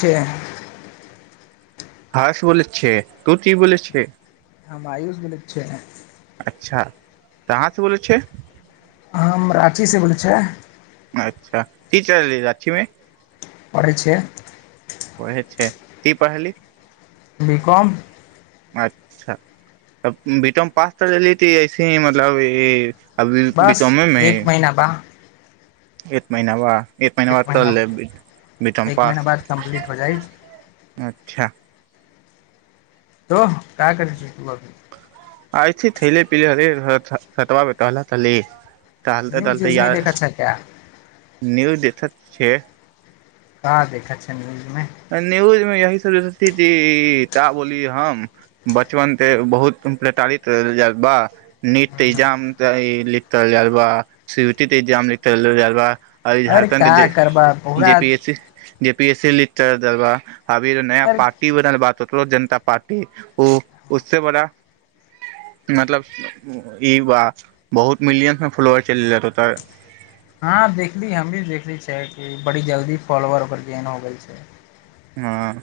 के हर्ष बोले छे तु की बोले छे हम्म आयुस बोलै छै अच्छा कहासे बोलै छी हम राँची सँ बोलै छै अच्छा ती तललीय जाछीमे पढ़ै छियै पढे छी की पढेली बी कम अच्छा त बीटम पास त ली ती ऐसे ही मतलब ई ई अभी बी बस कमे मे ही एक महीना बा एक महिना बा एक महिना बाद कअ लेब बी कॉम एक महीना पास बाद कम्प्लीट हो जाइ अच्छा तो क करै छी तू ब आइ छी खाइले पियल छतबा पे टहलत रही चलत न्यूज चलते व्यूज य नहि देखै छै क्या न्यूज दतत छ का देखा छै नियुज मे यही सरस्वती जी ता बोली हम बचपन ते बहुत प्रताड़ित रहल जाय बा नीट एग्जाम लिख जा बा स एग्जाम लिख जा बा आर अरे झारखंड का करबा ज पूरा P S C J P S L दलव अभी नय अरे पार्टी बनल बा ककरोच जनता पार्टी ओ उस बड़ा मतलब ई बहुत मिलियन्स मे फलोर चल हँ देखली हमह देखली छै कि बड़ी जल्दी फॉलोवर ओकर गेन हो गेल छै हँ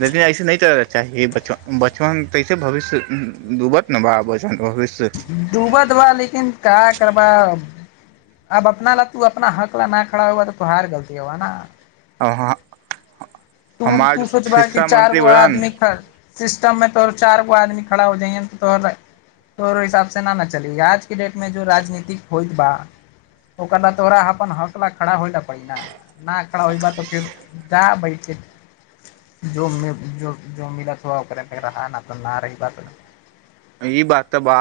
लेकिन ऐसे नहि कर चाही बचपन तऐसे भविष्य ूबत ने ब बच भिष्य डूब देबा लेकिन क करबा अब अपना ल तू अपना हक ल नहिा खड़ा हुा तऽ त हार गलती हुा ने आहाँ तू तू सोचबा कि चार गो आदमी खा सिस्टममे तोहर चारि गो आदमी खड़ा हो जाइय तऽ तोहरा तोरो हिसाबसँ नहि न चलै आजके डेटमे जो राजनीतिक होइत बा ओकर लऽ तोरा अपन हौसला खड़ा होइ ल पड़ै न न खड़ा होय बा तऽ फेर जा बैठ ज जो मिलत हुआ ओकरे त रहा न तऽ न रही बात ई बात तऽ ब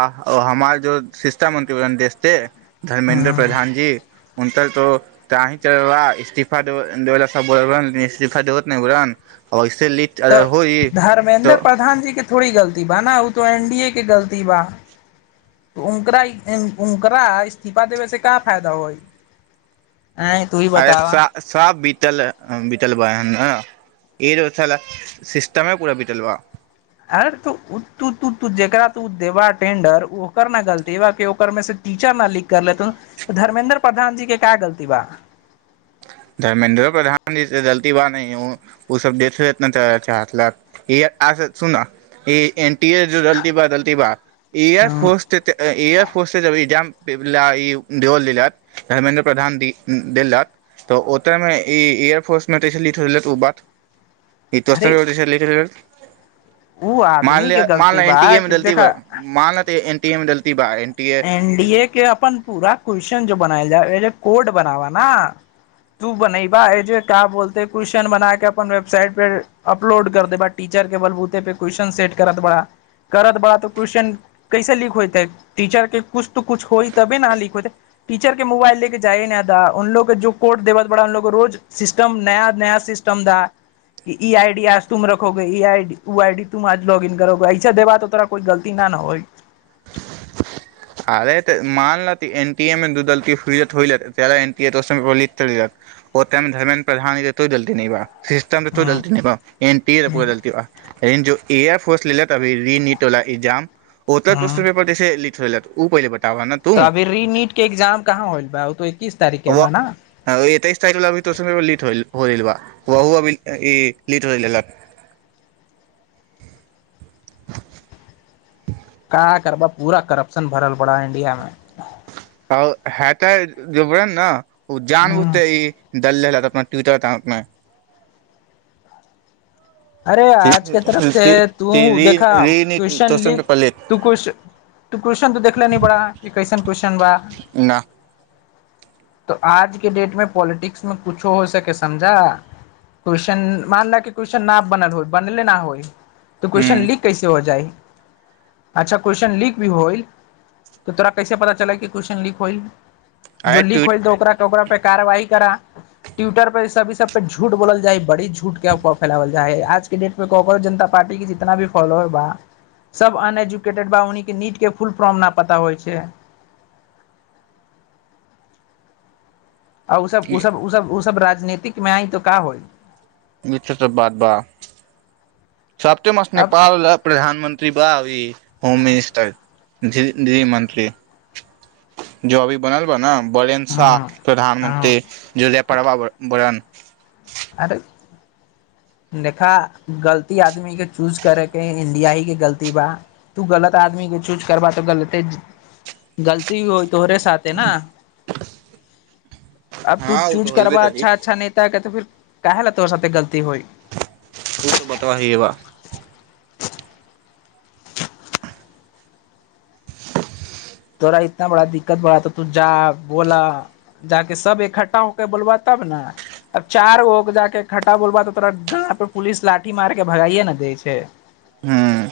हमार जो शिक्षा मंत्री देशे धर्मेेन्द्र ह प्रधान जी ो तीला इस्तीफा देो इस्तीफा दे [unintelligible] तऽ धर्मेेन्द्र प्रधान जी के थोड़ी गलती बा ना तो एन डी ए के गलती बा उकरा इस्तीफा देबे से का फायदा होइ अरे सब बीतल बीतल बाय ह ईरोसल सिस्टममे कूरा बिटलव अ त त जेकरा तू देबा टेंडर ओकर न गलतीा ओकर मे से टीचर न लिख कर लेत ह त धर्मेेन्द्र प्रधान जी के का गलती बा धर्मेेन्द्र प्रधान जी गलती बा नहि ह ओ सब देखतना च छै सुना लती बा लती बा एयर फोर्स एयर फोर्स जबजाम पला ई दोल दथि धर्मेन्द्र प्रधान देलथि तऽ ओतयमे ई एयरफोर्समे तऽसी ओ बात ईत अरे वस्तद अ उ मान आदमी के ल मान गलती बा एनटीए मे कि दलती ब देखा मानल तऽ एनटीए मे दलती बा T A N D A के अपन पूरा क्वेेश्चन जो बनाल जा कोड बनाबा न तू बने बाज का बोलतेै क्वेेश्चन बना के अपन वेबसाइट पे अपलोड कर देबा टीचर के बलबूते पे क्वेशन सेट करत बड़ा करत बड़ा त क्वेेश्चन कैसे लीक होयतै टीचर के कुछ तऽ कुछ होइ तबे न लिक हाइते टीचर के मोबाइल ले के जाइ न द उनलोग के जो कोड देब त बड़ा उनलोग रोज सिस्टम नया नया सिस्टम दा कि ई आई डी आज तुम रखोगे ई ईडी ऊ आई डी तुम आज लॉग इन करोगे ऐसा देबा तऽ तोरा कोई गलती न ने होय अरे त मानल एन टी ए मे दू दलतीनी ओे मे धर्मेन्द्र प्रधान तो दलती बा सिस्टम तऽ हूं दलती नहिब एन टी रप दलतीियोऽ रिन जो एयर फोर्स लेले त अभी री न टोला ई जाम ओकर हूं क्वेश्चन लीख लेलक ओ पहिल ब तऽ अभी रीनीट के एग्जाम कहाँ होल बा त इीस तारीख के व बा ने होइ ल बा वाह अभी ई लीट होल कहाँ करबा पूरा करप्शन भरल पड़ा इंडिया मे ओ हैते जबरन न उ जान ह बुझतै ई दल अपना टविट्टर त नैय अरे आजके तरफ से तू देखा क्वेश्चन रीनिटोशन लिख पे पलेट तू कुश तू क्वेश्चन त देखले नी पड़ा कि कैसन क्वेश्चन बा ना तऽ आजके डेटमें पॉलिटिक्स मे कुछो हो सके समझा क्वेश्चन मानल कि क्वेश्चन न बनल होइ बनले ना होइ त क्वेेश्चन हूँ लिक कैसे हो जाई अच्छा क्वेश्चन लीक भी होइल त तोरा कैसे पता चलै कि क्वेश्चन लीक होइल आइ जुल्ली ट्वीट खोल द ओकरा ओकरा पर कार्रवाही करा ट्विटर पर सभ सबपे झूठ बोलल जाइ बड़ी झूठ छूट क प जा है आजके देटमे क जनता पार्टी के जितना भी फॉलोर बा सब अन एजुकेटेड बा उन्हि के नीट के फुल फॉर्म न पता होइ छै आ ऊ सब ऊ सब ऊ सब ऊ सब राज्य राजनीतिक मे आइ त का होइ मिेसँ बाद बाह सप्ते मस्त अब नेपाल प्रधानमंत्री बावी होम मिनिस्टर जी जी मन्त्री जो अभी बनल बा न बलेन शाह हँ प्रधानमन्त्री हँ जलिया प्रवा वरन अरे देखा गलती आदमी के चूज करेके इंडिया के गलती बा तू गलत आदमी के चूज करबा तऽ गलते गलती हो तोहरे साथे न अब तू हँ ओ तऽ चूज होबे करबा करी ओ अच्छा अच्छा नेता के तऽ फिर काहे ल तोरा साथे गलती होइ ओ त बतबा हिये बा तोरा इतना बड़ा दिक्कत बड़ा तऽ तू जा बोला जाक सब इकठ्ठा होके बोलबा तब ने अब चार गो जाक इकठ्ठा बोलबा तऽ तोरा गार पे पुलिस लाठी मार के भगाए न दै छै ह्म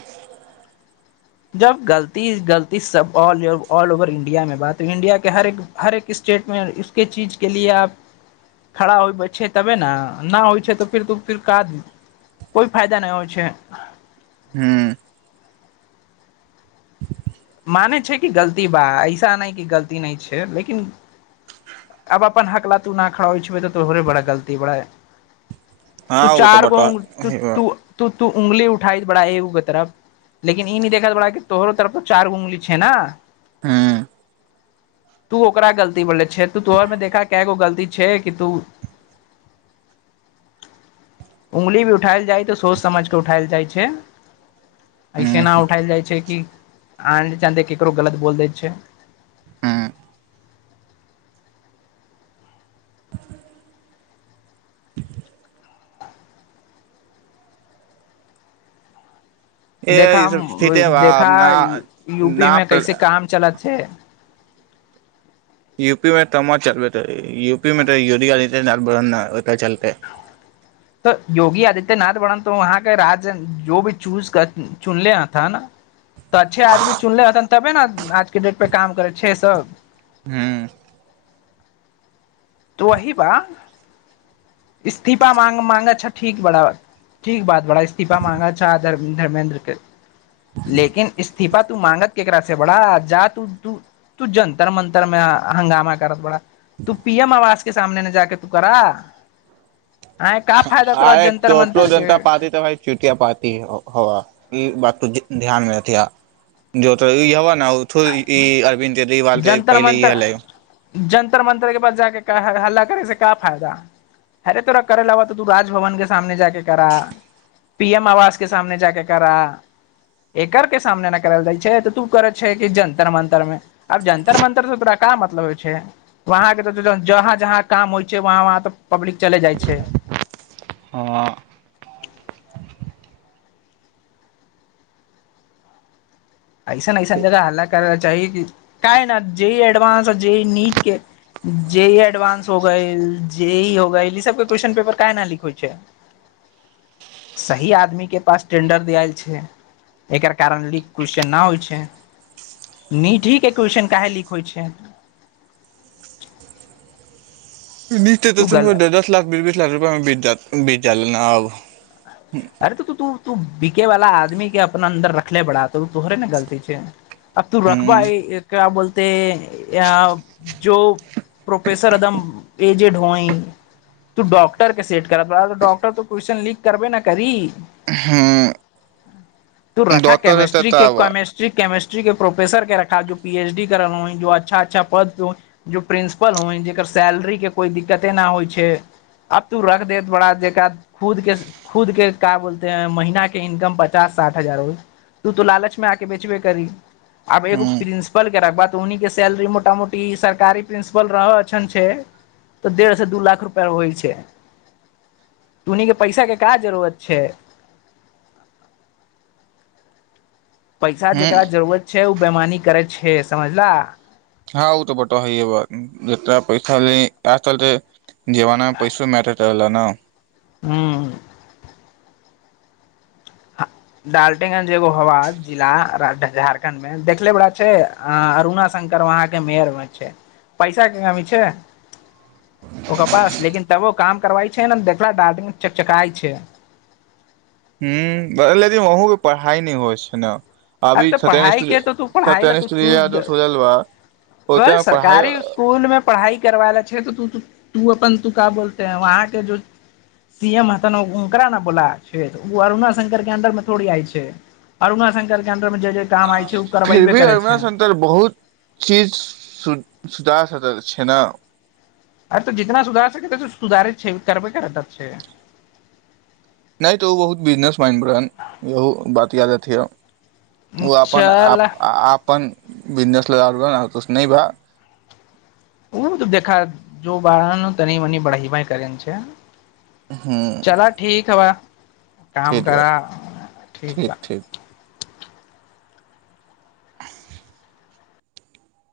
जब गलती गलती सबऑल ओवर इंडिया मे बात हो इंडिया के हर हर एक स्टेट मे इसके चीज के लए आप खड़ा होए बचे तबे न नहि होइ छै तऽ फेर तू फिर कात कोइ फायदा नहि होइ छै हूँ माने छै कि गलती बा ऐसा नहि कि गलती नहि छै लेकिन आब अपन हकला तू न खड़बै छै तऽ तोरे बड़ा गलती बड़ा तू हँ ओ तऽ चार गो बतबा तु हइए बा तु तु तू उंगली उठाई बड़ा एगो के तरफ लेकिन ईह देखल बड़ा कि तोहरो तरफ तो चारगो उंगली छै न ह्म तू ओकरा गलती बोले छे तोहर मे देखा कैगो गलती छै कि तू उंगली भी उठायल जाइ त सोच समझ के उठायल जाइ छै ऐसे न हूँ उठायल जाइ छै कि आ चदे केकरो गलत बोल दै छै हूँ ए देखा ई सब ठीके बा देखा ना यू पी ना मे प्र कैसे काम चलछे यूपी में तमा चलबटै यू पी मे त योगी आदित्य रबर ने ओत चलतै तऽ योगी आदित्यनाथ वर्न त वहाँके राज जो भी चूज चुन लेहथ न तऽ अच्छे आदमीु नले हतन तबे ने आजके डेट पे काम करै छै सब ह्म तो वही बा इस्तीफा मा माँंग अच्छा ठीक बराबर ठीक बात बड़ा इस्तीफा माँगा छा धैर्मेन्द्र के लेकिन इस इस्तीफा तू मांगत केकरा से बड़ा जा तू तू तू जंतर मंतर मे हंगामा करत बड़ा तुऽ आवास के सामने ने जाक तू करा आय का फायदा तोरा अरे तो तो जंतर कॉकरोच मंतर जनता के पार्ती तऽ भाय चुतिया पार्ती हबअ ई बात त ध्यान मे रखिय जो तो इहबन ई अरविन्द जज [unintelligible] वालते जंतर पहिले ही मंतर हलै [unintelligible] जंतर मंतर के पास जाक हल्ला करे से का फायदा हेरे तोरा करे ल ब तऽ तू राजभवन के सामने जाक करा पी एम आवास के सामने जाक करा एकर के सामने ने करल रहै छै तऽ तू करे छै कि जंतर मंतर मे आब जंतर मंतर त तोड़ का मतलब होइ छै वहाँं जहाँ जहाँ काम होइ छै वहाँ वहाँ त पब्लिक चले जाइ छै हअ ऐसन ऐसन जगह हल्ला करल चाही क न जे इ एडवानंस जे इ नीट के जे इएडवानंस हो गैल जे ई हो गैल ई सब के क्वेशन पेपर क न लिक होइ छै सही आदमी के पास टेंडर दियाल छै एकर कारण ल कोश्चन ना होई छैय नीट ही के कोश्चन काहे लीक होइ छै निट के तू गल कोइशचाऽ ती दश ला बीसीस लख रुपआमे बीत जात [unintelligible] भी चलना आब अरे तऽ तू तू तू बिके वाला आदमी के अपना अन्दर रखले बड़ा त तोहरे ने गलती छै अब तू रखबा क्य बोलते या जो प्रोफेसर एकदम एजेड होई तू डाॅक्टर के सेट कर पड़ डाॅक्टर त क्वसच्न लिक करबे न करी ह तू रखा दोतर त केमिस्ट्री के तब केमिस्ट्री केमिस्ट्री प्रोफेसर के र पी एचडी करै ज अच्छा अच्छा पद जो प्रिंसिपल हाइ जेकर सैलरी के कोई दिक्कते न होइ छै अब तू रख देत बड़ा जेका खुद के खुद के का बोलते है महीना के इनकम पचास साठ हजार हो उ तो लालच मे आके बेचबे करी आब ह एगो प्रिंसिपल के रखब उन् के सैलरी मोटा मोटी सरकारी प्रिंसिपल रह छन छेऽ डेढ़ से दू लाख रुपा होइ छै उनी के पैसा के का जरूरत छै पैसा ह जेकरा जरूरत छै ओ बेैमानी करै छै हे समझला हँ ओ तऽ बतबा हइये बा जेतना पैसा मे यैह चलते जीवना मे पैसो मैटर करैला ना ह्म [unintelligible] ह्म लेकिन ओहूं क पढ़ाई नहि होइ छै ना अरे तो पढ़ाई के त तू पढ़ाई ल तू स्टूडियो चूज यादव सोलल बा ओते मे पढ़ाई सरकारी स्कूल मे पढ़ाई करवायले छै तू अपन तू का बोलते है वहाँ के जो सी एम ह ओकरा ने बोला छै ओ अरुणा शंकर के अन्दर मे थोड़ी आइ छै अरुणा शंकर के अंडर मे जे जे काम आय छै ओ फिर करबेबे भी करे अरुणा छै शंकर बहुत चीज सु सुधार सकैत छै ने अरे तऽ जितना सुधार सकै तै त सुधारैत छै करबे करत छै नहि तऽ ओ बहुत बिजनेस माइंड रहन [unintelligible] ओ आपन आप चल आपन बिजनेस ल आ [unintelligible] नहि भा ओ त देखा जो बाह तनि मनी बढ़ाईबै करै छै ह चलय ठीक बा काम ठीक बा करा ठीक बा